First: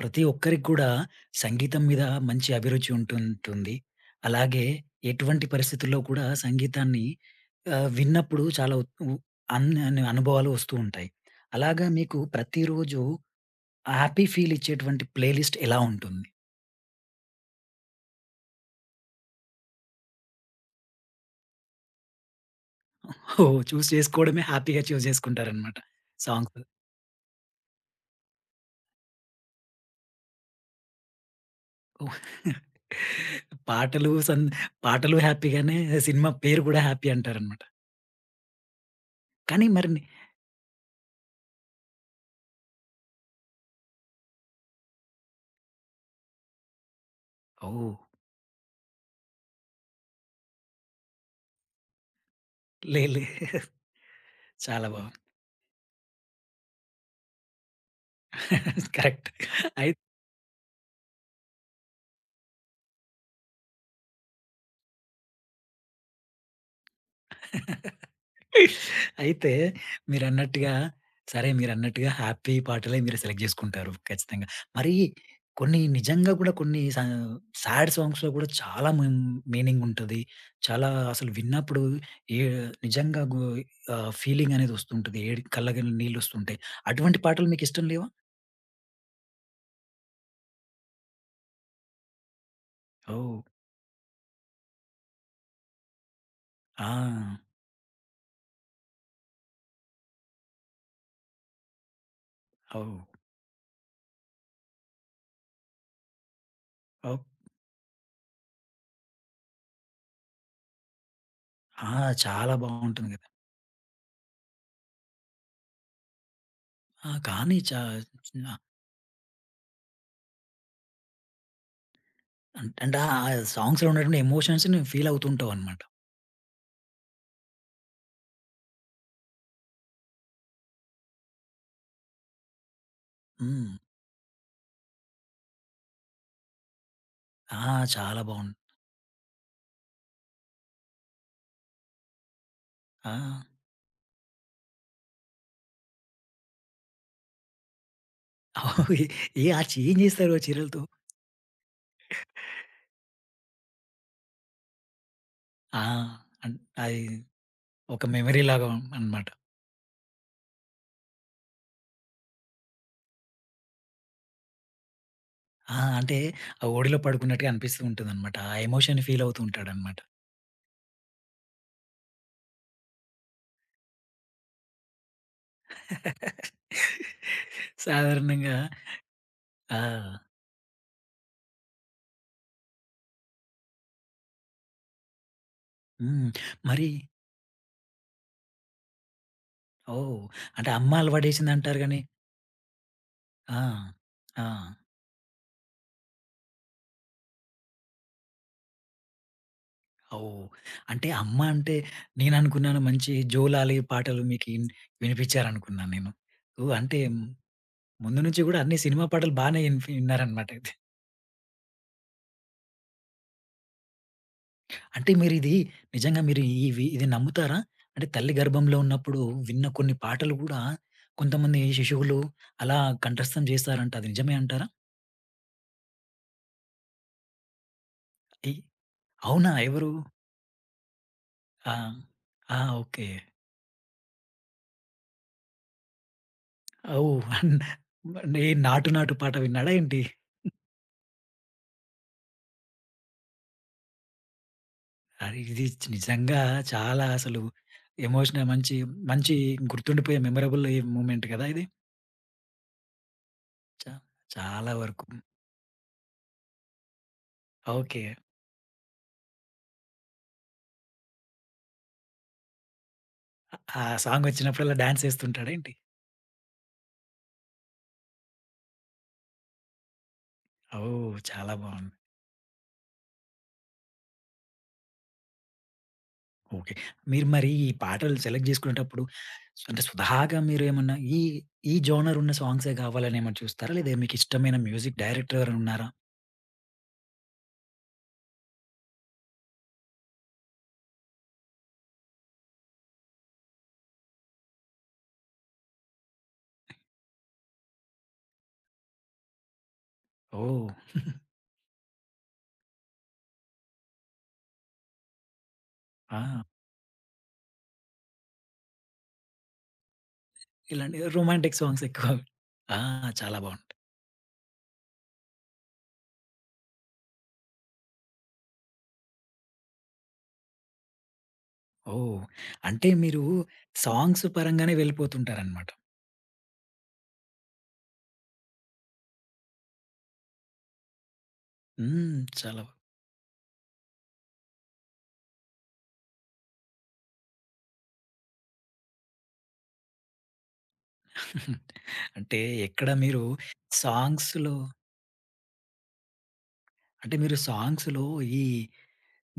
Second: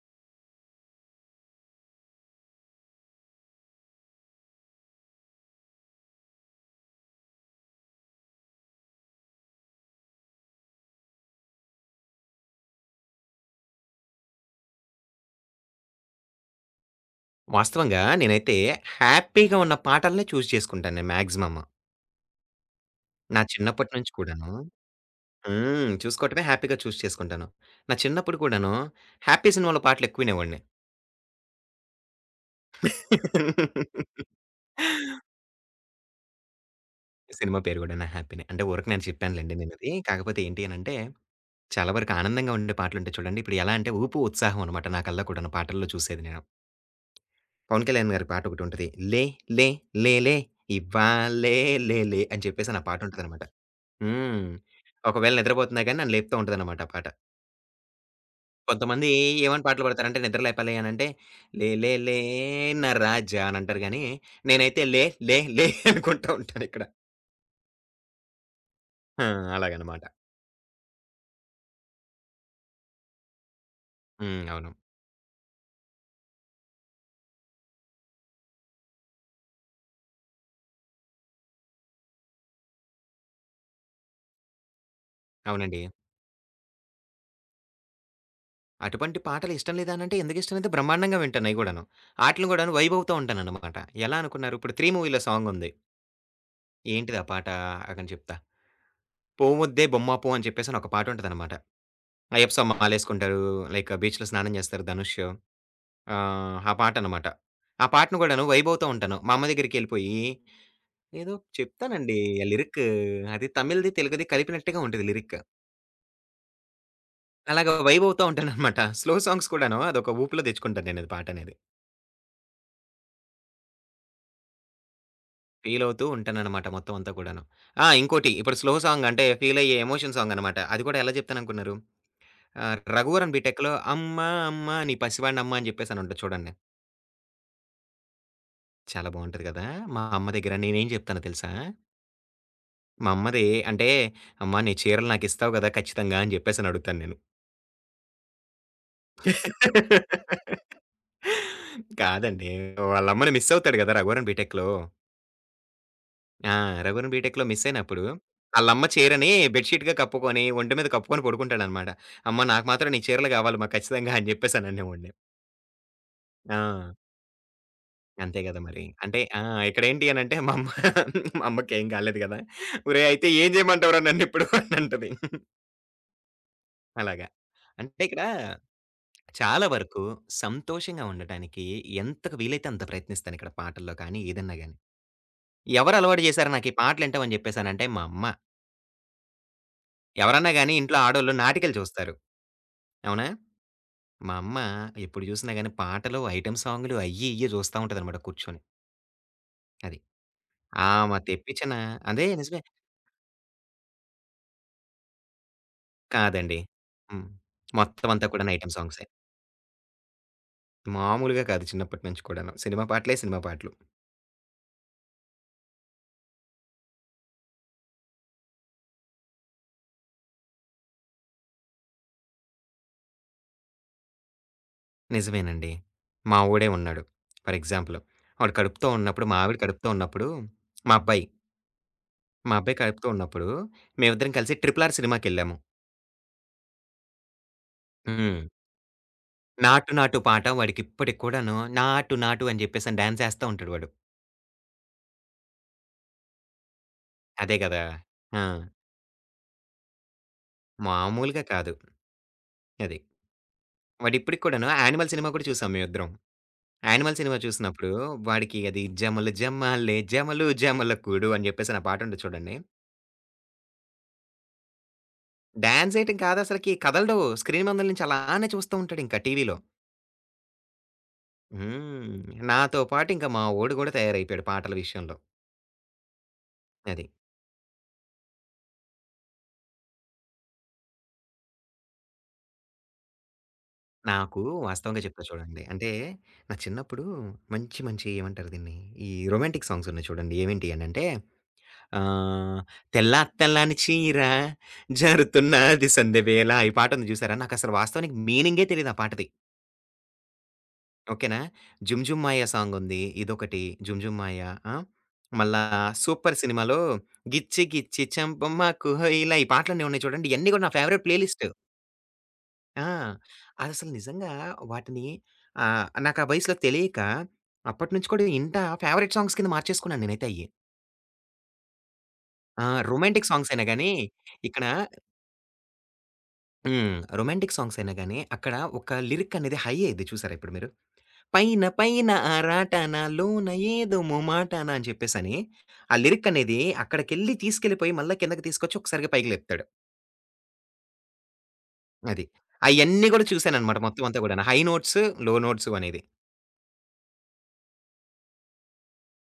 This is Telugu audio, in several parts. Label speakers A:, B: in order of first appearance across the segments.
A: ప్రతి ఒక్కరికి కూడా సంగీతం మీద మంచి అభిరుచి ఉంటుంటుంది. అలాగే ఎటువంటి పరిస్థితుల్లో కూడా సంగీతాన్ని విన్నప్పుడు చాలా ఉత్- ఉ అన్ అన్ అనుభవాలు వస్తూ ఉంటాయి. అలాగా మీకు ప్రతిరోజు హ్యాపీ ఫీల్ ఇచ్చేటువంటి ప్లేలిస్ట్ ఎలా ఉంటుంది?
B: వాస్తవంగా నేనైతే హ్యాపీగా ఉన్న పాటలనే చూజ్ చేసుకుంటాను నేను మాక్సిమమ్. నా
A: ఓహ్! చూస్
B: చిన్నప్పటి నుంచి
A: చేసుకోవడమే
B: కూడాను
A: హ్యాపీగా చూస్ చేసుకుంటారనమాట
B: హ్మ్. చూసుకోవటమే
A: సాంగ్స్.
B: హ్యాపీగా చూజ్ చేసుకుంటాను. నా చిన్నప్పుడు కూడాను 'హ్యాపీ' సినిమాలో పాటలు ఎక్కువ వినేవాడిని.
A: పాటలు సం పాటలు హ్యాపీగానే సినిమా పేరు కూడా హ్యాపీ
B: సినిమా
A: అంటారనమాట.
B: పేరు గూడాను 'హ్యాపీనే.' అంటే ఊరకనే అని చెప్పానులెండి
A: కానీ మరి
B: నేనది.
A: ని.
B: కాకపోతే ఏంటి అనంటే, చాలా వరకు ఆనందంగా ఉండే పాటలుంటాయి చూడండి. ఇప్పుడు ఎలా అంటే ఊపు, ఉత్సాహం అనమాట నా కల్లా కూడాను పాటల్లో చూసేది నేను. పవన్
A: ఓహ్!
B: కళ్యాణ్ గారి పాటొకటుంటది. 'లే లే లేలే ఇవ్వాళే లేలే' అని చెప్పేసని ఆ
A: లే లే.
B: పాటుంటదనమాట. హ్మ్.
A: చాలా బాగుంది.
B: ఒకవేళ నిద్రపోతున్నా గాని నన్ను లేపుతా ఉంటదనమాట ఆ పాట. కొంతమంది
A: కరెక్ట్.
B: ఏమని పాటలు
A: అయి
B: పాడతారంటే నిద్ర లేపాలి అనంటే, లే లే లే నా రాజా అని అంటారు గానీ, నేనైతే లే లే లే అనుకుంటా ఉంటానిక్కడ. ఆ!
A: అయితే
B: అలాగనమాట.
A: మీరన్నట్టుగా సరే మీరన్నట్టుగా హ్యాపీ పాటలే మీరు సెలెక్ట్ జేసుకుంటారు
B: హ్మ్.
A: ఖచ్చితంగా.
B: అవును.
A: మరి కొన్ని నిజంగా గూడా కొన్ని సాడ్ సాంగ్స్‌లో గూడా చాలా మీనింగ్ ఉంటది. చాలా అసలు విన్నప్పుడు ఏ నిజంగా ఫీలింగ్ అనేది వస్తుంటది. ఏడి
B: అవునండి.
A: కళ్ళకి నీళ్ళొస్తుంటాయి. అటువంటి పాటలు మీకిష్టం లేవా?
B: అటువంటి పాటలు ఇష్టం లేదా అనంటే ఎందుకిష్టమైతే బ్రహ్మాండంగా వింటాను అయి గూడాను. ఆటిలిని గూడాను వైబ్ అవుతా
A: ఓహ్!
B: ఉంటాననమాట. ఎలా అనుకున్నారు ఇప్పుడు 'త్రీ' మూవీలో సాంగుంది.
A: ఆ!
B: ఏంటిది ఆ పాట? ఆగండి చెప్తా. 'పోముద్దే బొమ్మ పో' అని చెప్పేసని ఒక పాటుంటదనమాట. అయ్యప్ప స్వామి
A: ఓహ్!
B: మాలేసుకుంటారు. లైక్ బీచ్‌లో స్నానం జేస్తారు 'ధనుష్.' ఆ! ఆ
A: ఓహ్!
B: పాటనమాట. ఆ పాటను కూడాను వైబవుతా ఉంటాను. మా అమ్మ దగ్గరికెళ్ళిపోయి, ఏదో
A: ఆ!
B: చెప్తానండి ఆ
A: చాలా
B: లిరిక్.
A: బావుంటుంది గదా!
B: అది తమిళ్‌ది, తెలుగుది కలిపినట్టుగా ఉంటది లిరిక్.
A: ఆ! కానీ
B: అలాగా
A: చా.
B: వైబవుతా ఉంటాననమాట. స్లో సాంగ్స్ కూడాను అదొక ఊపులో తెచ్చుకుంటాను నేనది పాటనేది.
A: అంటే ఆ సాంగ్స్‌లో ఉన్నటువంటి ఎమోషన్స్ నువ్వు ఫీల్ అవుతూ ఉంటావన్నమాట.
B: ఫీలవుతూ ఉంటాననమాట మొత్తం అంతా కూడాను. ఆ! ఇంకోటి ఇప్పుడు స్లో సాంగ్ అంటే ఫీలయ్యే ఎమోషన్ సాంగనమాట. అది కూడా ఎలా చెప్తాననుకున్నారు? 'రఘువరన్
A: హ్మ్.
B: బీటెక్‌లో' అమ్మ అమ్మ నీ పసివాడినమ్మ అని చెప్పేసనుంటది చూడండి.
A: ఆ! చాలా బావుంది.
B: చాలా బావుంటది కదా! మా అమ్మ దగ్గర నేనేం చెప్తానో తెలుసా? మా
A: ఆ!
B: అమ్మది అంటే, "అమ్మ నీ చీరలు నాకిస్తావు గదా! ఖచ్చితంగా" అని జెప్పేసని అడుగుతాను నేను.
A: అవి ఏ ఆ ఏం చేస్తారు ఆ చీరలతో?
B: కాదండి. వాళ్ళమ్మని మిస్ అవుతాడు గదా! 'రఘువరన్ బీటెక్‌లో'
A: ఆ! అన్
B: ఆ!
A: అది
B: 'రఘువరన్ బీటెక్‌లో' మిస్ అయినప్పుడు
A: ఒక మెమరీలాగా
B: ఆళ్ళమ్మ
A: అన్నమాట.
B: చీరని బెడ్ షీట్‌గా కప్పుకొని, ఒంటి మీద కప్పుకొని పడుకుంటాడనమాట. "అమ్మ నాకు మాత్రం నీ చీరలు గావాలమ్మ ఖచ్చితంగా" అని జెప్పేసని అనేవాడిని.
A: ఆ! అంటే
B: ఆ!
A: ఆ ఓడిలో పడుకున్నట్టుగా అనిపిస్తూ ఉంటుందన్నమాట.
B: అంతే
A: ఆ
B: గదా! మరి.
A: ఎమోషన్
B: అంటే
A: ఫీల్ అవుతూ
B: ఆ!
A: ఉంటాడన్నమాట.
B: ఇక్కడేంటి అనంటే మా అమ్మ మా అమ్మకేం కాలేదు గదా! "ఒరేయ్! అయితే ఏం జేయమంటావురా నన్నిప్పుడు" అని అంటది. అలాగా. అంటే ఇక్కడ
A: సాధారణంగా.
B: చాలా
A: ఆ!
B: వరకు సంతోషంగా ఉండటానికి ఎంతకు వీలైతే అంత ప్రయత్నిస్తాను ఇక్కడ పాటల్లో కానీ, ఏదన్నా గాని. ఎవరు అలవాటు
A: హ్మ్.
B: చేశారు నాకు ఈ
A: మరి.
B: పాటలింటావు అని చెప్పేసనంటే మా అమ్మ.
A: ఓహ్!
B: ఎవరన్నా
A: అంటే
B: గాని
A: అమ్మ
B: ఇంట్లో ఆడోళ్ళు నాటికలు
A: అలవాటేసిందంటారు గాని.
B: చూస్తారు. అవునా?
A: ఆ!
B: మా
A: ఆ!
B: అమ్మ ఎప్పుడు చూసినా గాని పాటలు, ఐటెమ్ సాంగులు అయ్యి, ఇయ్యి చూస్తా ఉంటదనమాట కూర్చొని. అది.
A: ఓహ్! అంటే
B: ఆమె
A: అమ్మ
B: తెప్పించిన
A: అంటే
B: అదే నిజమే.
A: నేననుకున్నాను మంచి జోలాలి పాటలు మీకు వినిపించారనుకున్నాను నేను.
B: కాదండి.
A: ఓహ్! అంటే
B: హ్మ్. మొత్తం
A: ముందు
B: అంతా
A: నుంచి
B: కూడాను
A: గూడా
B: ఐటెమ్
A: అన్ని సినిమా
B: సాంగ్సే.
A: పాటలు బానే విన్నారనమాట అయితే.
B: మామూలుగా కాదు చిన్నప్పటి నుంచి కూడాను. సినిమా పాటలే, సినిమా పాటలు.
A: అంటే మీరిది నిజంగా మీరు ఇది నమ్ముతారా? అంటే తల్లి గర్భంలో ఉన్నప్పుడు విన్న కొన్ని పాటలు గూడా కొంతమంది శిశువులు అలా కంఠస్థం చేస్తారంట. అది నిజమే అంటారా?
B: నిజమేనండి. మా వోడే ఉన్నాడు. ఫర్ ఎగ్జాంపుల్
A: ఈ
B: వాడు కడుపుతో ఉన్నప్పుడు, మా
A: అవునా?
B: ఆవిడ కడుపుతో
A: ఎవరు?
B: ఉన్నప్పుడు, మా అబ్బాయి,
A: ఆ!
B: మా
A: ఆ!
B: అబ్బాయి కడుపుతో
A: ఓకే.
B: ఉన్నప్పుడు మేమిద్దరం కలిసి 'ట్రిపుల్ ఆర్' సినిమాకెళ్ళాము.
A: ఓహ్! అన్
B: హ్మ్.
A: ఏ 'నాటు నాటు' పాట విన్నాడా
B: 'నాటు
A: ఏంటి?
B: నాటు' పాట వాడికి ఇప్పటికి కూడాను 'నాటు నాటు' అని చెప్పేసని డాన్స్ ఏస్తా ఉంటాడు వాడు.
A: ఇది నిజంగా చాలా అసలు
B: అదే గదా! ఆ!
A: ఎమోషనల్ మంచి మంచి గుర్తుండిపోయే మెమరబుల్ మూమెంట్ కదా
B: మామూలుగా
A: ఇది.
B: కాదు. అది.
A: చా
B: వాడిప్పటికి కూడాను
A: చాలా వరకు.
B: 'యానిమల్' సినిమా కూడా చూసాం మేమిద్దరం. 'యానిమల్' సినిమా చూసినప్పుడు
A: ఓకే.
B: వాడికి అది జమలు జమలే జమలు జమలకుడు అని చెప్పేసని ఆ పాటుంటది చూడండి.
A: ఆ సాంగ్ వచ్చినప్పుడల్లా డాన్స్ ఏస్తుంటాడా ఏంటి?
B: డాన్స్ ఏయటం కాదసలకి కదలడు. స్క్రీన్ ముందల నుంచి అలానే చూస్తూ ఉంటాడింకా టీవీలో.
A: ఓహ్! చాలా బాగుంది.
B: హ్మ్. నాతో పాటు ఇంకా మా వోడు గూడా తయారైపోయాడు పాటల విషయంలో.
A: ఓకే.
B: అది.
A: మీరు మరి ఈ పాటలు సెలెక్ట్ చేసుకునేటప్పుడు అంటే సుధాగా మీరేమన్నా ఈ ఈ జోనర్ ఉన్న సాంగ్సే కావాలని ఏమైనా చూస్తారా? లేదా మీకు
B: నాకు
A: ఇష్టమైన మ్యూజిక్
B: వాస్తవంగా చెప్తా
A: డైరెక్టర్ ఎవరైనా
B: చూడండి.
A: ఉన్నారా?
B: అంటే నా చిన్నప్పుడు మంచి మంచి ఏమంటారు దీన్ని? ఈ రొమాంటిక్ సాంగ్స్ ఉన్నాయి చూడండి. ఏవేంటి అనంటే ఆహ్, 'తెల్ల తెల్లని చీర జారుతున్నది సందెవేళ' ఈ పాటుంది చూసారా? నాకసలు వాస్తవానికి మీనింగే తెలీదు ఆ పాటది.
A: ఓహ్!
B: ఓకేనా. 'జుమ్ జుమ్ మాయ' సాంగుంది. ఇదొకటి 'జుమ్ జుమ్ మాయ' ఆ! మళ్ళా
A: ఆ!
B: 'సూపర్' సినిమాలో 'గిచ్చి గిచ్చి చంపమాకు హొయలా' ఈ పాటలన్నీ ఉన్నాయి చూడండి. ఇయన్నీ కూడా నా
A: ఇలాంటి
B: favourite play list.
A: Romantic songs ఎక్కువ. ఆ!
B: ఆ!
A: చాలా బాగుంటాయి.
B: అదసలు నిజంగా వాటిని నాకు ఆ వయసులో తెలియక అప్పటినుంచి కూడా ఇంటా ఫేవరెట్ సాంగ్స్ కింద మార్చేసుకున్నాను నేనైతే అయి.
A: ఓహ్!
B: ఆ!
A: అంటే మీరు
B: రొమాంటిక్ సాంగ్స్ అయినా గాని
A: సాంగ్స్
B: ఇక్కడ
A: పరంగానే వెళ్ళిపోతుంటారనమాట.
B: హ్మ్. రొమాంటిక్ సాంగ్స్ అయినా గాని అక్కడ ఒక లిరిక్ అనేది హై అయ్యిద్ది చూసారా ఇప్పుడు మీరు? పైన పైన
A: హ్మ్.
B: ఆ
A: చాలా
B: రాటాన లోన ఏదో మొమాటాన అని చెప్పేసని, ఆ లిరిక్ అనేది అక్కడికెళ్ళి తీసుకెళ్ళిపోయి మళ్ళా కిందకి తీసుకొచ్చి ఒకసారిగా పైకి లేపుతాడు. అది.
A: అంటే ఎక్కడ
B: అయన్నీ
A: మీరు
B: గూడా చూసాననమాట మొత్తం అంతా గూడాను.
A: సాంగ్స్‌లో
B: హై నోట్స్, లో నోట్స్ అనేది.
A: అంటే మీరు సాంగ్స్‌లో ఈ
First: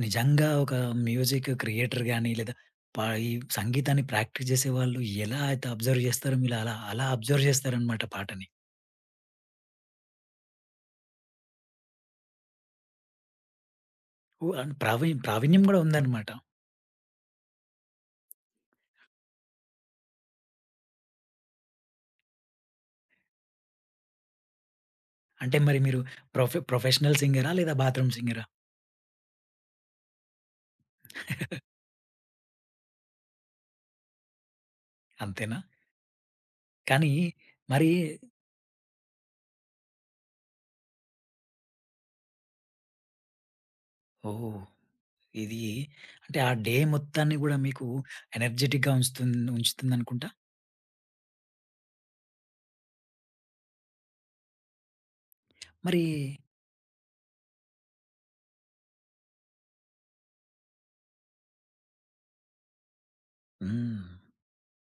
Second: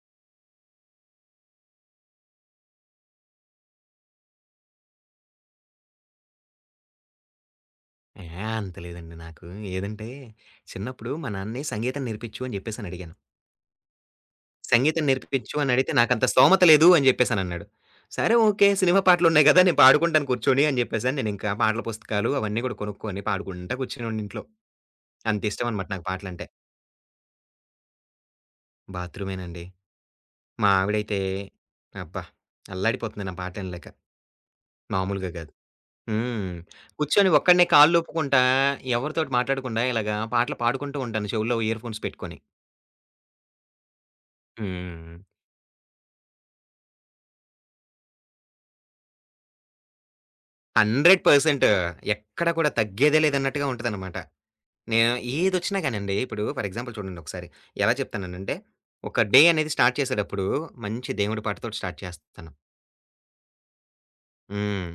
A: నిజంగా ఒక మ్యూజిక్ క్రియేటర్ గాని లేదా ప ఈ సంగీతాన్ని ప్రాక్టీస్ చేసేవాళ్ళు ఎలా అయితే అబ్జర్వ్ చేస్తారో మీరు అలా, అలా అబ్జర్వ్ చేస్తారనమాట
B: "ఏహ్!
A: పాటని.
B: అంత లేదండి నాకు. ఏదంటే చిన్నప్పుడు మా నాన్నని సంగీతం నేర్పించు" అని జెప్పేసని అడిగాను.
A: ఓహ్! అండ్
B: సంగీతం నేర్పించు
A: ప్రావీణ్యం
B: అని
A: కూడా
B: అడిగితే "నాకంత
A: ఉందన్నమాట.
B: స్తోమత లేదు" అని జెప్పేసనన్నాడు. సరే ఓకే. సినిమా పాటలున్నాయి గదా! నేను పాడుకుంటాను కూర్చొని అని జెప్పేసని నేనింకా పాటల పుస్తకాలు అవన్నీ గూడా కొనుక్కొని పాడుకుంటా కూర్చునేవాడిని ఇంట్లో.
A: అంటే మరి
B: అంతిష్టమనమాట
A: మీరు
B: నాకు పాటలంటే.
A: ప్రొఫెషనల్ సింగరా? లేదా బాత్రూమ్ సింగరా?
B: బాత్రూమేనండి. మా ఆవిడైతే అబ్బా! అల్లాడిపోతుంది నా పాటనలేక. మామూలుగా కాదు.
A: అంతేనా?
B: హ్మ్.
A: కానీ
B: కూర్చొని ఒక్కడినే
A: మరి.
B: కాళ్ళూపుకుంటా, ఎవరితోటి మాట్లాడకుండా ఇలాగా పాటలు పాడుకుంటూ ఉంటాను చెవుల్లో ఇయర్‌ఫోన్స్ పెట్టుకొని.
A: ఓహ్!
B: హ్మ్.
A: ఇది అంటే ఆ డే మొత్తాన్ని గూడా మీకు ఎనర్జిటిక్‌గా ఉంచుతుందనుకుంటా.
B: 100% ఎక్కడ కూడా తగ్గేదే లేదన్నట్టుగా ఉంటదనమాట. నేను ఏదొచ్చినా
A: మరి.
B: గానండి, ఇప్పుడు ఫర్ ఎగ్జాంపుల్ చూడండి ఒకసారి. ఎలా చెప్తాననంటే, ఒక డే అనేది స్టార్ట్ చేసేటప్పుడు మంచి దేవుడి పాటతోటి స్టార్ట్ చేస్తాను.
A: హ్మ్.
B: హ్మ్.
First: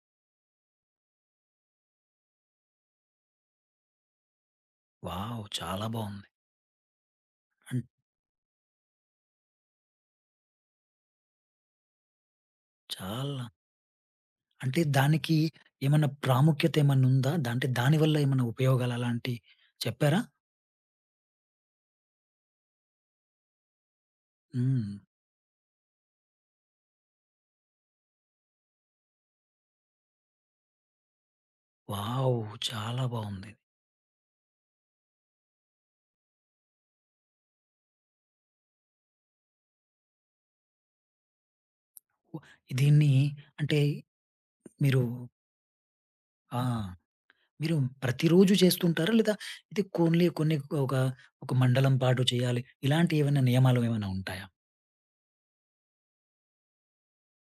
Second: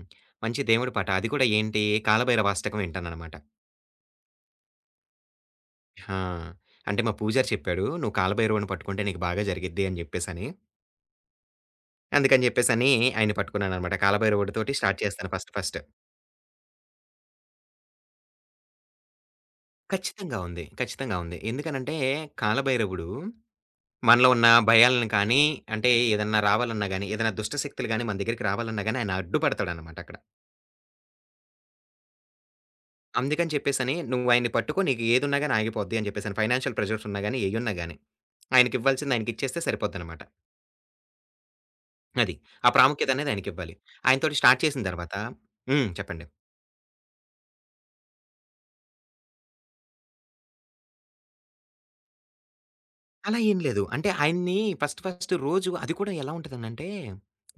B: మంచి దేవుడి పాట. అది కూడా ఏంటి, కాలభైరవ అష్టకం వింటాననమాట.
A: వావ్! చాలా
B: ఆ!
A: బావుంది.
B: అంటే మా పూజారి
A: అన్
B: చెప్పాడు. "నువ్వు కాలభైరవుడిని పట్టుకుంటే నీకు బాగా జరిగిద్ది" అని జెప్పేసని. అందుకని జెప్పేసని ఆయన్ని
A: చాలా.
B: పట్టుకున్నాననమాట. కాలభైరవుడితోటి
A: అంటే
B: స్టార్ట్ చేస్తాను
A: దానికి
B: ఫస్ట్ ఫస్ట్.
A: ఏమన్నా ప్రాముఖ్యత ఏమన్నా ఉందా? అంటే దాని వల్ల ఏమన్నా ఉపయోగాలు అలాంటియి చెప్పారా?
B: ఖచ్చితంగా ఉంది. ఖచ్చితంగా ఉంది. ఎందుకనంటే కాలభైరవుడు మనలో ఉన్న
A: హ్మ్.
B: భయాలను కానీ, అంటే ఏదన్నా రావాలన్నా గానీ, ఏదైనా దుష్ట శక్తులు గానీ మన దగ్గరికి రావాలన్నా గానీ ఆయన అడ్డుపడతాడనమాట అక్కడ.
A: వావ్! చాలా బావుంది.
B: అందుకని చెప్పేసని "నువ్వు ఆయన్ని పట్టుకో నీకు ఏదున్నా గానీ ఆగిపోద్ది" అని జెప్పేసని. ఫైనాన్షియల్ ప్రెషర్స్ ఉన్నా గానీ, ఏయున్నా గానీ ఆయనకివ్వాల్సింది ఆయనకిచ్చేస్తే సరిపోద్దనమాట. అది.
A: వ
B: ఆ ప్రాముఖ్యత
A: దీన్ని
B: అనేది ఆయనకివ్వాలి.
A: అంటే
B: ఆయనతోటి స్టార్ట్ చేసిన
A: మీరు.
B: తర్వాత హ్మ్. చెప్పండి.
A: ఆ! మీరు ప్రతిరోజు చేస్తుంటారా? లేదా ఇది కొన్ని కొన్ని ఒక ఒక మండలం పాటు చేయాలి. ఇలాంటి
B: అలా
A: ఏవైనా
B: ఏం
A: నియమాలు
B: లేదు.
A: ఏమైనా
B: అంటే
A: ఉంటాయా?
B: ఆయన్ని ఫస్ట్ ఫస్ట్ రోజు అది కూడా ఎలా ఉంటదనంటే,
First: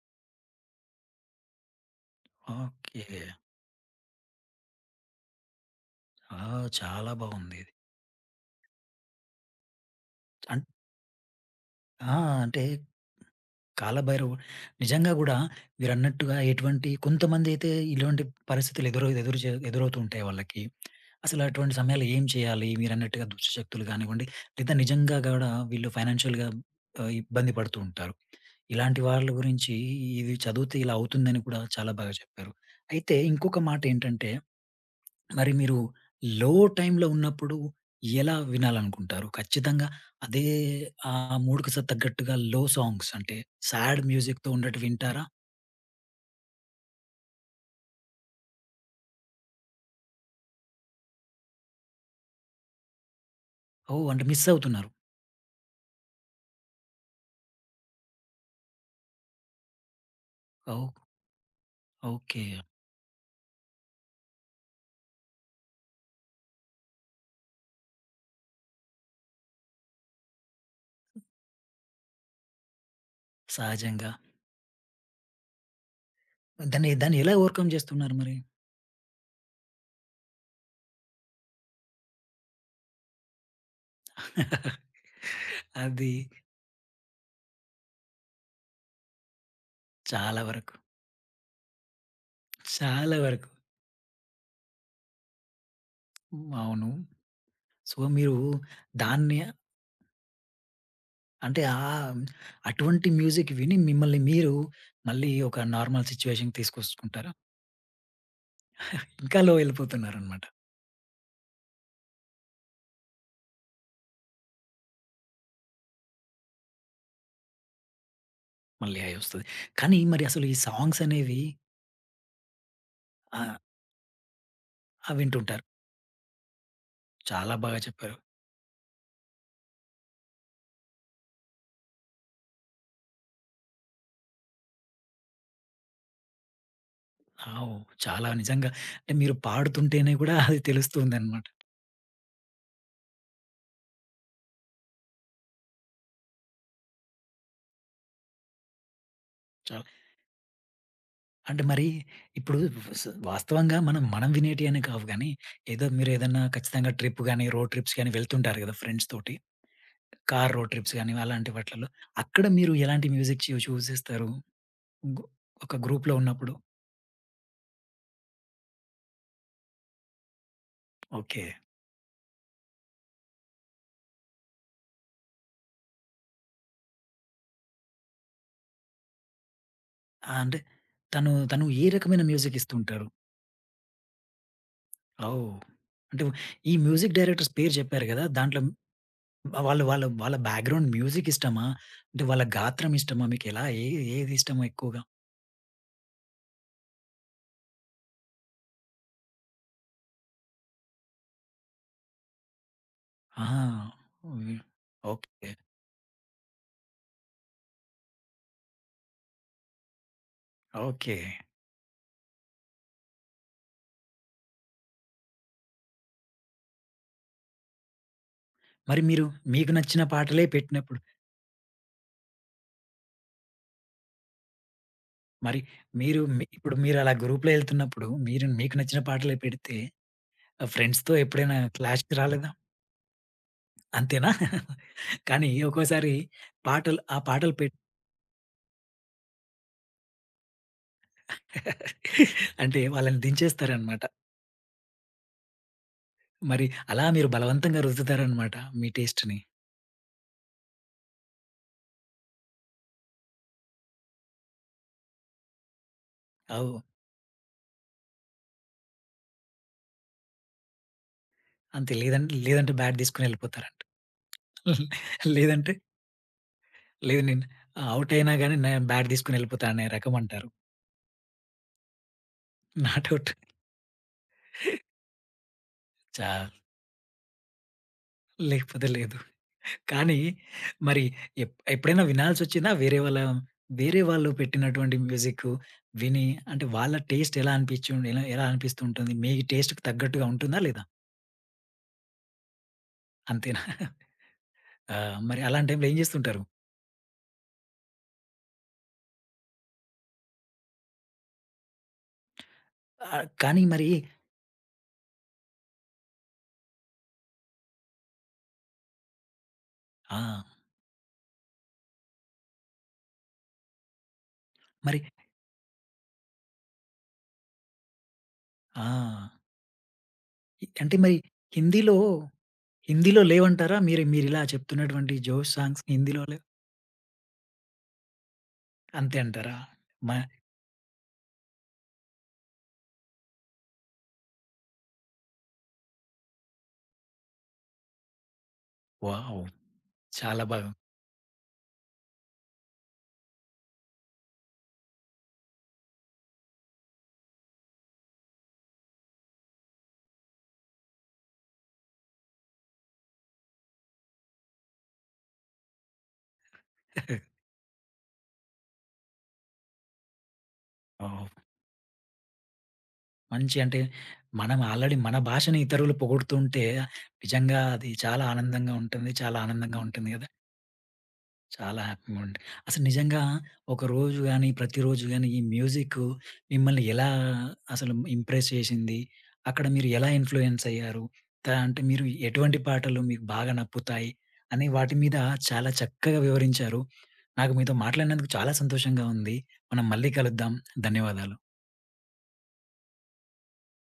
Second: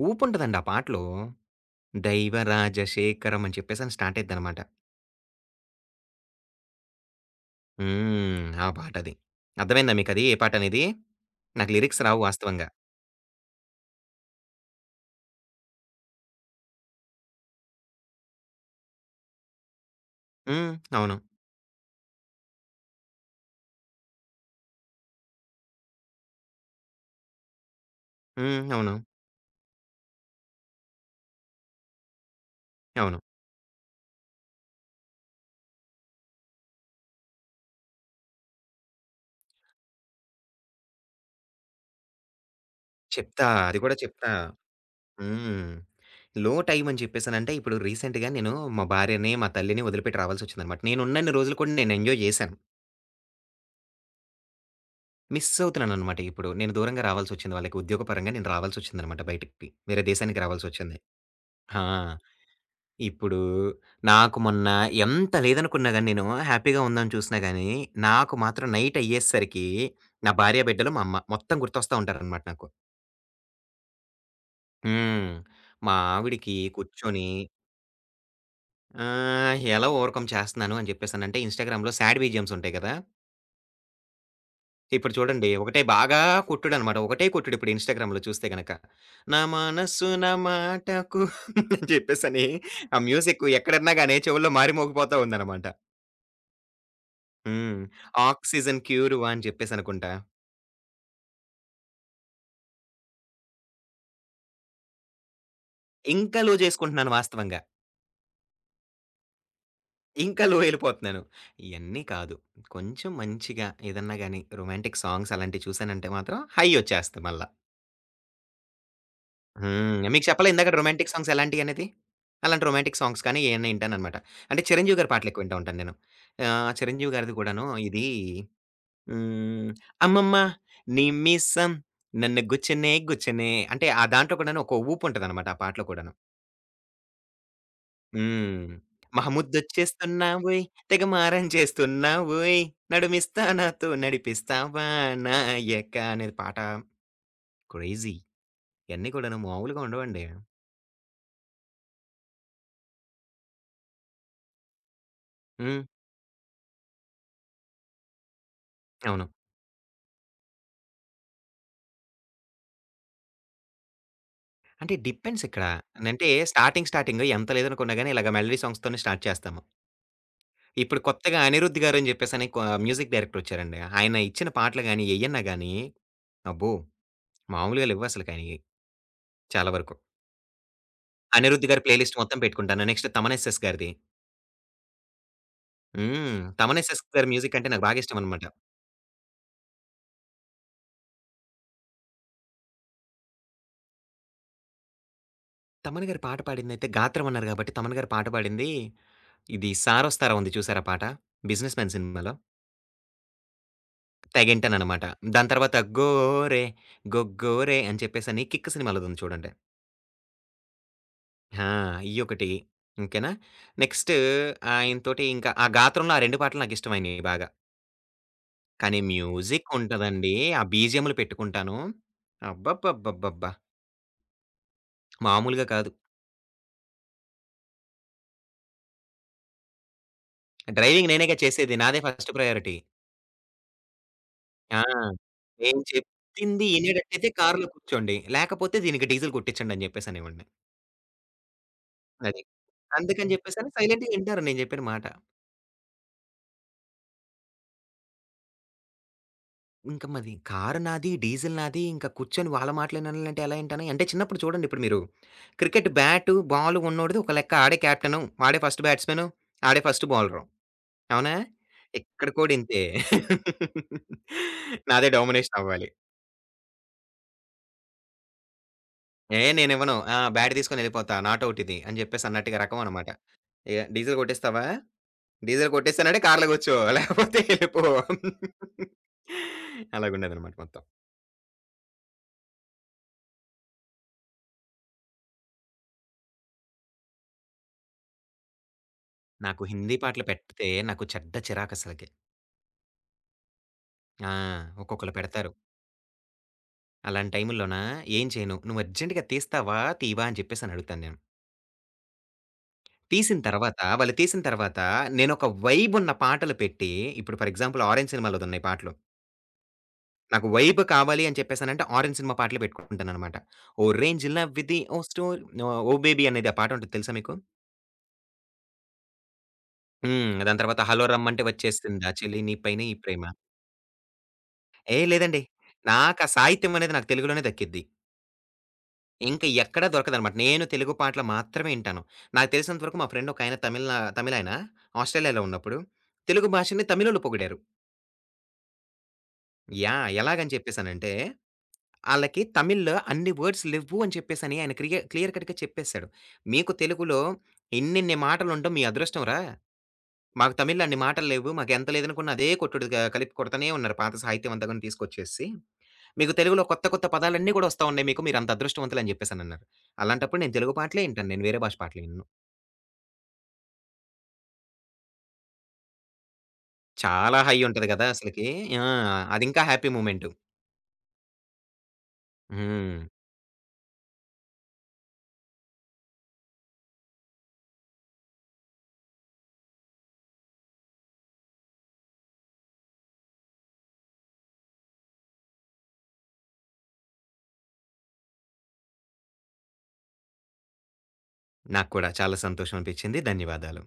B: ఊపుంటదండి ఆ పాటలో.
A: ఓకే.
B: 'దైవరాజశేఖరం' అని చెప్పేసని స్టార్ట్ అయిద్దనమాట.
A: ఆ! చాలా బావుంది.
B: హ్మ్. ఆ పాటది. అర్థమైందా మీకది ఏ
A: అం
B: పాటనేది? నాకు లిరిక్స్
A: ఆ!
B: రావు
A: అంటే
B: వాస్తవంగా.
A: కాలభైరవ నిజంగా గూడా మీరన్నట్టుగా ఎటువంటి కొంతమందైతే ఇలాంటి పరిస్థితులు ఎదురు ఎదురు చే ఎదురవుతూ ఉంటాయి వాళ్ళకి.
B: హ్మ్. అవును.
A: అసలు అటువంటి సమయాల్లో ఏం చేయాలి? మీరన్నట్టుగా దుష్ట శక్తులు కానివ్వండి, లేదా నిజంగా గూడా వీళ్ళు ఫైనాన్షియల్‌గా ఇబ్బంది పడుతూ ఉంటారు.
B: హ్మ్. అవును.
A: ఇలాంటి వాళ్ళ గురించి ఇది చదివితే ఇలా అవుతుందని కూడా చాలా బాగా చెప్పారు. అయితే
B: అవును.
A: ఇంకొక మాట ఏంటంటే మరి మీరు లో టైమ్‌లో ఉన్నప్పుడు ఎలా వినాలనుకుంటారు? ఖచ్చితంగా అదే ఆ మూడ్‌కి తగ్గట్టుగా లో సాంగ్స్ అంటే
B: చెప్తా. అది కూడా
A: సాడ్
B: చెప్తా.
A: మ్యూజిక్‌తో ఉండేటివి వింటారా?
B: హ్మ్. లో టైమ్ అని చెప్పేసనంటే, ఇప్పుడు రీసెంట్‌గా నేను మా భార్యని, మా తల్లిని వదిలిపెట్టి రావాల్సొచ్చిందనమాట. నేనున్నన్ని రోజులు కూడా నేను ఎంజాయ్ జేశాను.
A: ఓహ్! అంటే మిస్ అవుతున్నారు.
B: మిస్ అవుతున్నాననమాట ఇప్పుడు. నేను దూరంగా రావాల్సొచ్చింది వాళ్ళకి. ఉద్యోగపరంగా నేను రావాల్సొచ్చిందనమాట బయటికి. వేరే దేశానికి
A: ఓహ్!
B: రావాల్సొచ్చింది. ఆ!
A: ఓకే.
B: ఇప్పుడు నాకు మొన్న ఎంత లేదనుకున్నా గాని నేను హ్యాపీగా ఉందాని చూసినా గాని, నాకు మాత్రం నైట్ అయ్యేసరికి నా భార్య, బిడ్డలు, మా అమ్మ మొత్తం గుర్తొస్తా ఉంటారనమాట నాకు.
A: సహజంగా.
B: హ్మ్. మా ఆవిడకి
A: దాన్ని దాన్ని
B: కూర్చొని
A: ఎలా ఓవర్‌కమ్ చేస్తున్నారు మరి?
B: ఎలా ఓవర్‌కమ్ చేస్తున్నాను అని చెప్పేసనంటే, ఇన్‌స్టాగ్రామ్‌లో సాడ్ బీజీఎమ్స్ ఉంటాయి కదా! ఇప్పుడు చూడండి ఒకటే
A: అది
B: బాగా కొట్టుడనమాట. ఒకటే కొట్టుడు ఇప్పుడు ఇన్‌స్టాగ్రామ్‌లో చూస్తే గనక. నా మనస్సు నా
A: చాలా వరకు.
B: మాటకు అని చెప్పేసని ఆ
A: చాలా
B: మ్యూజిక్
A: వరకు.
B: ఎక్కడన్నా గాని చెవుల్లో మారుమోగిపోతా ఉందనమాట.
A: హ్మ్. అవును.
B: హ్మ్.
A: సో, మీరు
B: ఆక్సిజన్ క్యూరువా
A: దాన్ని
B: అని చెప్పేసనుకుంటా.
A: అంటే అటువంటి మ్యూజిక్ విని మిమ్మల్ని మీరు మళ్ళీ ఒక నార్మల్
B: ఇంకా లో
A: సిట్యుయేషన్‌కి
B: చేసుకుంటున్నాను
A: తీసుకొచ్చుకుంటారా?
B: వాస్తవంగా.
A: ఇంకా లో వెళ్ళిపోతున్నారనమాట.
B: ఇంకా లో ఎళ్ళిపోతున్నాను. ఇయన్నీ కాదు. కొంచెం మంచిగా ఏదన్నా గాని రొమాంటిక్ సాంగ్స్ అలాంటివి చూసానంటే మాత్రం హై ఒచ్చేస్తది మళ్ళా.
A: మళ్ళీ హై వస్తది. కానీ
B: హ్మ్.
A: మరి
B: మీకు
A: అసలు
B: చెప్పలా
A: ఈ
B: ఇందాక
A: సాంగ్స్
B: రొమాంటిక్ సాంగ్స్
A: అనేవి
B: ఎలాంటియనేది? అలాంటి రొమాంటిక్ సాంగ్స్ కానీ
A: ఆహ్,
B: ఏయన్నా ఇంటాననమాట. అంటే 'చిరంజీవి' గారి
A: ఆహ్,
B: పాటలెక్కువ వింటా
A: వింటుంటారు.
B: ఉంటాను నేను. 'చిరంజీవి' గారిది
A: చాలా
B: కూడాను
A: బాగా
B: ఇది
A: చెప్పారు.
B: హ్మ్. అమ్మమ్మ నీ మీసం నన్ను గుచ్చనే గుచ్చనే అంటే ఆ దాంట్లో కూడాను ఒక ఊపు ఉంటదనమాట ఆ పాటలో కూడాను.
A: ఆవ్. చాలా
B: హ్మ్.
A: నిజంగా అంటే మీరు పాడుతుంటేనే కూడా అది
B: మహముద్దొచ్చేస్తున్నావోయ్! తెగ మారం
A: తెలుస్తుందనమాట.
B: చేస్తున్నావోయ్! నడుమిస్తా నాతో నడిపిస్తావా నాయక అనేది పాట క్రేజీ. ఇయన్నీ కూడాను మామూలుగా
A: చాలా
B: ఉండవండి.
A: అంటే మరి ఇప్పుడు వాస్తవంగా మనం వినేటియనే కావు గానీ,
B: హ్మ్.
A: ఏదో మీరేదన్నా ఖచ్చితంగా ట్రిప్ గాని, రోడ్ ట్రిప్స్ గాని వెళ్తుంటారు గదా! ఫ్రెండ్స్
B: అవును.
A: తోటి. కార్ రోడ్ ట్రిప్స్ గాని అలాంటి వాటిలలో. అక్కడ మీరు ఎలాంటి మ్యూజిక్ చూజ్ చేస్తారు?
B: అంటే
A: గు
B: డిపెండ్స్ ఇక్కడ.
A: ఒక గ్రూప్‌లో
B: అంటే
A: ఉన్నప్పుడు?
B: స్టార్టింగ్ ఎంత లేదనుకున్నా గాని ఇలాగ మెలోడీ సాంగ్స్‌తోనే స్టార్ట్ చేస్తాము. ఇప్పుడు కొత్తగా
A: ఓకే.
B: 'అనిరుద్' గారని చెప్పేసని కొ మ్యూజిక్ డైరెక్టర్ వచ్చారండి. ఆయన ఇచ్చిన పాటలు గాని, ఎయన్నా గాని అబ్బో! మామూలుగా లెవ్వసలకి ఆయనయి చాలా వరకు.
A: ఆ! అంటే తను
B: 'అనిరుద్' గారి
A: ఏ
B: ప్లే లిస్ట్
A: రకమైన
B: మొత్తం
A: మ్యూజిక్
B: పెట్టుకుంటాను.
A: ఇస్తుంటారు?
B: నెక్స్ట్ 'తమన్ ఎస్ఎస్' గారిది.
A: ఓహ్! అంటే
B: హ్మ్.
A: ఈ
B: 'తమన్ ఎస్ఎస్'
A: మ్యూజిక్
B: గారి
A: డైరెక్టర్స్
B: మ్యూజిక్ అంటే
A: పేరు
B: నాకు బాగా
A: చెప్పారు గదా!
B: ఇష్టమనమాట.
A: దాంట్లో వాళ్ళ వాళ్ళ బ్యాక్‌గ్రౌండ్ మ్యూజిక్ ఇష్టమా? అంటే వాళ్ళ గాత్రం ఇష్టమా? మీకెలా ఏది ఇష్టము ఎక్కువగా?
B: తమన్ గారు పాట పాడిందయితే 'గాత్రం' అన్నారు కాబట్టి తమన్ గారు పాట పాడింది ఇది 'సారోస్తారా' ఉంది చూసారా పాట? 'బిజినెస్ మ్యాన్' సినిమాలో.
A: ఆహా! హ్మ్.
B: తెగింటాననమాట.
A: ఓకే.
B: దాని తర్వాత 'గోరె గొగ్గోరె' అని చెప్పేసని 'కిక్' సినిమాలోదుంది చూడండి.
A: ఓకే.
B: ఆ! ఇయ్యొకటి. ఓకేనా. నెక్స్ట్ ఆయనతోటి ఇంకా ఆ గాత్రంలో ఆ 2 పాటలు నాకిష్టమైనయి బాగా. కానీ
A: మరి మీరు
B: మ్యూజిక్
A: మీకు నచ్చిన
B: ఉంటదండి.
A: పాటలే
B: ఆ
A: పెట్టినప్పుడు
B: బీజీఎంలు పెట్టుకుంటాను. అబ్బబ్బబ్బబ్బబ్బా!
A: మరి
B: మామూలుగా కాదు.
A: మీరు మీ ఇప్పుడు మీరు అలా గ్రూప్‌లో ఎళ్తున్నప్పుడు మీరు మీకు నచ్చిన పాటలే పెడితే
B: డ్రైవింగ్
A: ఫ్రెండ్స్‌తో
B: నేనేగా
A: ఎప్పుడైనా
B: చేసేది. నాదే
A: క్లాష్‌కి
B: ఫస్ట్
A: రాలేదా?
B: ప్రయారిటీ.
A: అంతేనా?
B: ఆ!
A: కానీ
B: నేను
A: ఒక్కోసారి
B: చెప్పింది
A: పాటలు ఆ
B: ఇనేటట్టయితే
A: పాటలు
B: కారులో
A: పెట్
B: కూర్చోండి. లేకపోతే దీనికి డీజిల్ కొట్టించండి అని చెప్పేసనేవాడిని. అది.
A: అంటే వాళ్ళని
B: అందుకని చెప్పేసని
A: దించేస్తారనమాట.
B: సైలెంట్‌గా ఇంటారు నేను చెప్పిన మాట.
A: మరి అలా మీరు బలవంతంగా రుద్దుతారనమాట మీ టేస్ట్‌ని.
B: ఇంక మరి కారు నాది, డీజిల్ నాది. ఇంక కూర్చొని వాళ్ళ మాటలేనాలంటే ఎలా వింటాను? అంటే చిన్నప్పుడు చూడండి ఇప్పుడు మీరు క్రికెట్ బ్యాటు,
A: అవు
B: బాలు ఉన్నోడిది ఒక లెక్క ఆడే కెప్టెను, ఆడే ఫస్ట్ బ్యాట్స్‌మెను, ఆడే ఫస్ట్ బౌలరు. అవునా?
A: అంతే
B: ఇక్కడ
A: లేదంటే,
B: కూడా
A: లేదంటే
B: ఇంతే.
A: బ్యాట్ తీసుకొనెళ్ళిపోతారు.
B: నాదే డామినేషన్
A: లేదంటే
B: అవ్వాలి.
A: లేదు నేను ఔట్ అయినా గాని నేను బ్యాట్
B: "ఏహ్!
A: తీసుకొనెళ్ళిపోతా అనే
B: నేనివ్వను.
A: రకం
B: ఆ!
A: అంటారు.
B: బ్యాట్ తీసుకొని ఎళ్ళిపోతా. నాట్ ఔట్ ఇది" అని చెప్పేసి అన్నట్టుగా రకం
A: నాట్
B: అన్నమాట.
A: ఔట్.
B: "ఏ డీజిల్ కొట్టేస్తావా? డీజిల్ కొట్టేస్తానంటే
A: చా
B: కార్‌లో కూర్చో లేకపోతే ఎళ్ళిపో."
A: లేకపోతే లేదు. కానీ
B: అలాగుండేదన్నమాట మొత్తం.
A: మరి ఎప్పుడైనా వినాల్సొచ్చినా వేరే వాళ్ళు పెట్టినటువంటి మ్యూజిక్ విని అంటే వాళ్ళ టేస్ట్ ఎలా అనిపిచ్చి ఎలా ఎలా అనిపిస్తూ ఉంటుంది? మీ
B: నాకు
A: టేస్ట్‌కి
B: హిందీ పాటలు
A: తగ్గట్టుగా ఉంటుందా
B: పెడితే
A: లేదా?
B: నాకు చెడ్డ చిరాకసలకి.
A: అంతేనా?
B: ఆ!
A: ఆ!
B: ఒక్కొక్కళ్ళు
A: మరి
B: పెడతారు.
A: అలాంటి టైంలో ఏం చేస్తుంటారు?
B: అలాంటి టైముల్లోన ఏం చేయను. "నువ్వు అర్జెంట్‌గా తీస్తావా? తీవా?" అని చెప్పేసని అడుగుతాను నేను.
A: కానీ మరి.
B: తీసిన తర్వాత నేనొక వైబున్న పాటలు పెట్టి ఇప్పుడు ఫర్ ఎగ్జాంపుల్ 'ఆరెంజ్' సినిమాలోదున్నాయి పాటలు.
A: ఆ!
B: నాకు వైబ్ కావాలి అని చెప్పేసనంటే 'ఆరెంజ్' సినిమా పాటలు పెట్టుకుంటాననమాట. 'ఓ రేంజ్ లవ్ ఇది
A: మరి.
B: ఓ స్టోరీ ఓ బేబీ' అనేది ఆ పాటుంటది తెలుసా మీకు?
A: ఆ!
B: హ్మ్. దాని తర్వాత
A: అంటే
B: 'హలో
A: మరి
B: రమ్మంటే
A: హిందీలో,
B: వచ్చేసిందా చెలి నీ పైనే ఈ
A: హిందీలో
B: ప్రేమ.'
A: లేవంటారా? మీరిలా
B: ఏ
A: చెప్తున్నటువంటి
B: లేదండి.
A: 'జోష్' సాంగ్స్
B: నాకు
A: హిందీలో
B: ఆ
A: లేవు.
B: సాహిత్యం అనేది నాకు తెలుగులోనే దక్కిద్ది.
A: అంతే
B: ఇంక
A: అంటారా?
B: ఎక్కడా
A: మ
B: దొరకదనమాట. నేను తెలుగు పాటలు మాత్రమే ఇంటాను. నాకు తెలిసినంత వరకు మా ఫ్రెండ్ ఒకాయన తమిళాయన ఆస్ట్రేలియాలో ఉన్నప్పుడు తెలుగు భాషని తమిళోళ్ళు పొగిడారు.
A: వావ్!
B: యాహ్!
A: చాలా
B: ఎలాగని
A: బాగా.
B: చెప్పేసనంటే, ఆళ్ళకి తమిళ్‌లో అన్ని వర్డ్స్ లెవ్వు అని చెప్పేసని ఆయన క్లియర్ కట్‌గా చెప్పేసాడు. మీకు తెలుగులో ఇన్నిన్ని మాటలుండవు మీ అదృష్టం రా! మాకు తమిళ్‌లో అన్ని మాటలు లేవు. మాకెంత లేదనుకున్నా అదే కొట్టుడు కలిపి కొడతానే ఉన్నారు పాత సాహిత్యం అంతా గాని తీసుకొచ్చేసి మీకు తెలుగులో కొత్త కొత్త పదాలన్నీ కూడా వస్తా ఉన్నాయి మీకు. మీరంత అదృష్టవంతులని జెప్పేసనన్నారు. అలాంటప్పుడు నేను తెలుగు పాటలే ఇంటాను.
A: వావ్!
B: నేను వేరే భాష పాటలు ఇనను.
A: మంచి అంటే మనం ఆల్రెడీ మన భాషని ఇతరులు పొగుడుతుంటే
B: చాలా హై
A: నిజంగా
B: ఉంటది
A: అది
B: గదా!
A: చాలా
B: అసలకి.
A: ఆనందంగా
B: ఆ!
A: ఉంటుంది. చాలా
B: అదింకా
A: ఆనందంగా
B: హ్యాపీ
A: ఉంటుంది గదా!
B: మూమెంటు.
A: చాలా హ్యాపీగా ఉండే అసలు
B: హ్మ్.
A: నిజంగా ఒకరోజు గాని, ప్రతిరోజు గాని ఈ మ్యూజిక్ మిమ్మల్ని ఎలా అసలు ఇంప్రెస్ చేసింది? అక్కడ మీరు ఎలా ఇన్‌ఫ్లూయెన్స్ అయ్యారు? అంటే మీరు ఎటువంటి పాటలు మీకు బాగా నప్పుతాయి? అని వాటి మీద చాలా చక్కగా వివరించారు. నాకు మీతో మాట్లాడినందుకు చాలా సంతోషంగా ఉంది. మనం మళ్ళీ కలుద్దాం. ధన్యవాదాలు.
B: నాకు కూడా చాలా సంతోషం అనిపిచ్చింది. ధన్యవాదాలు.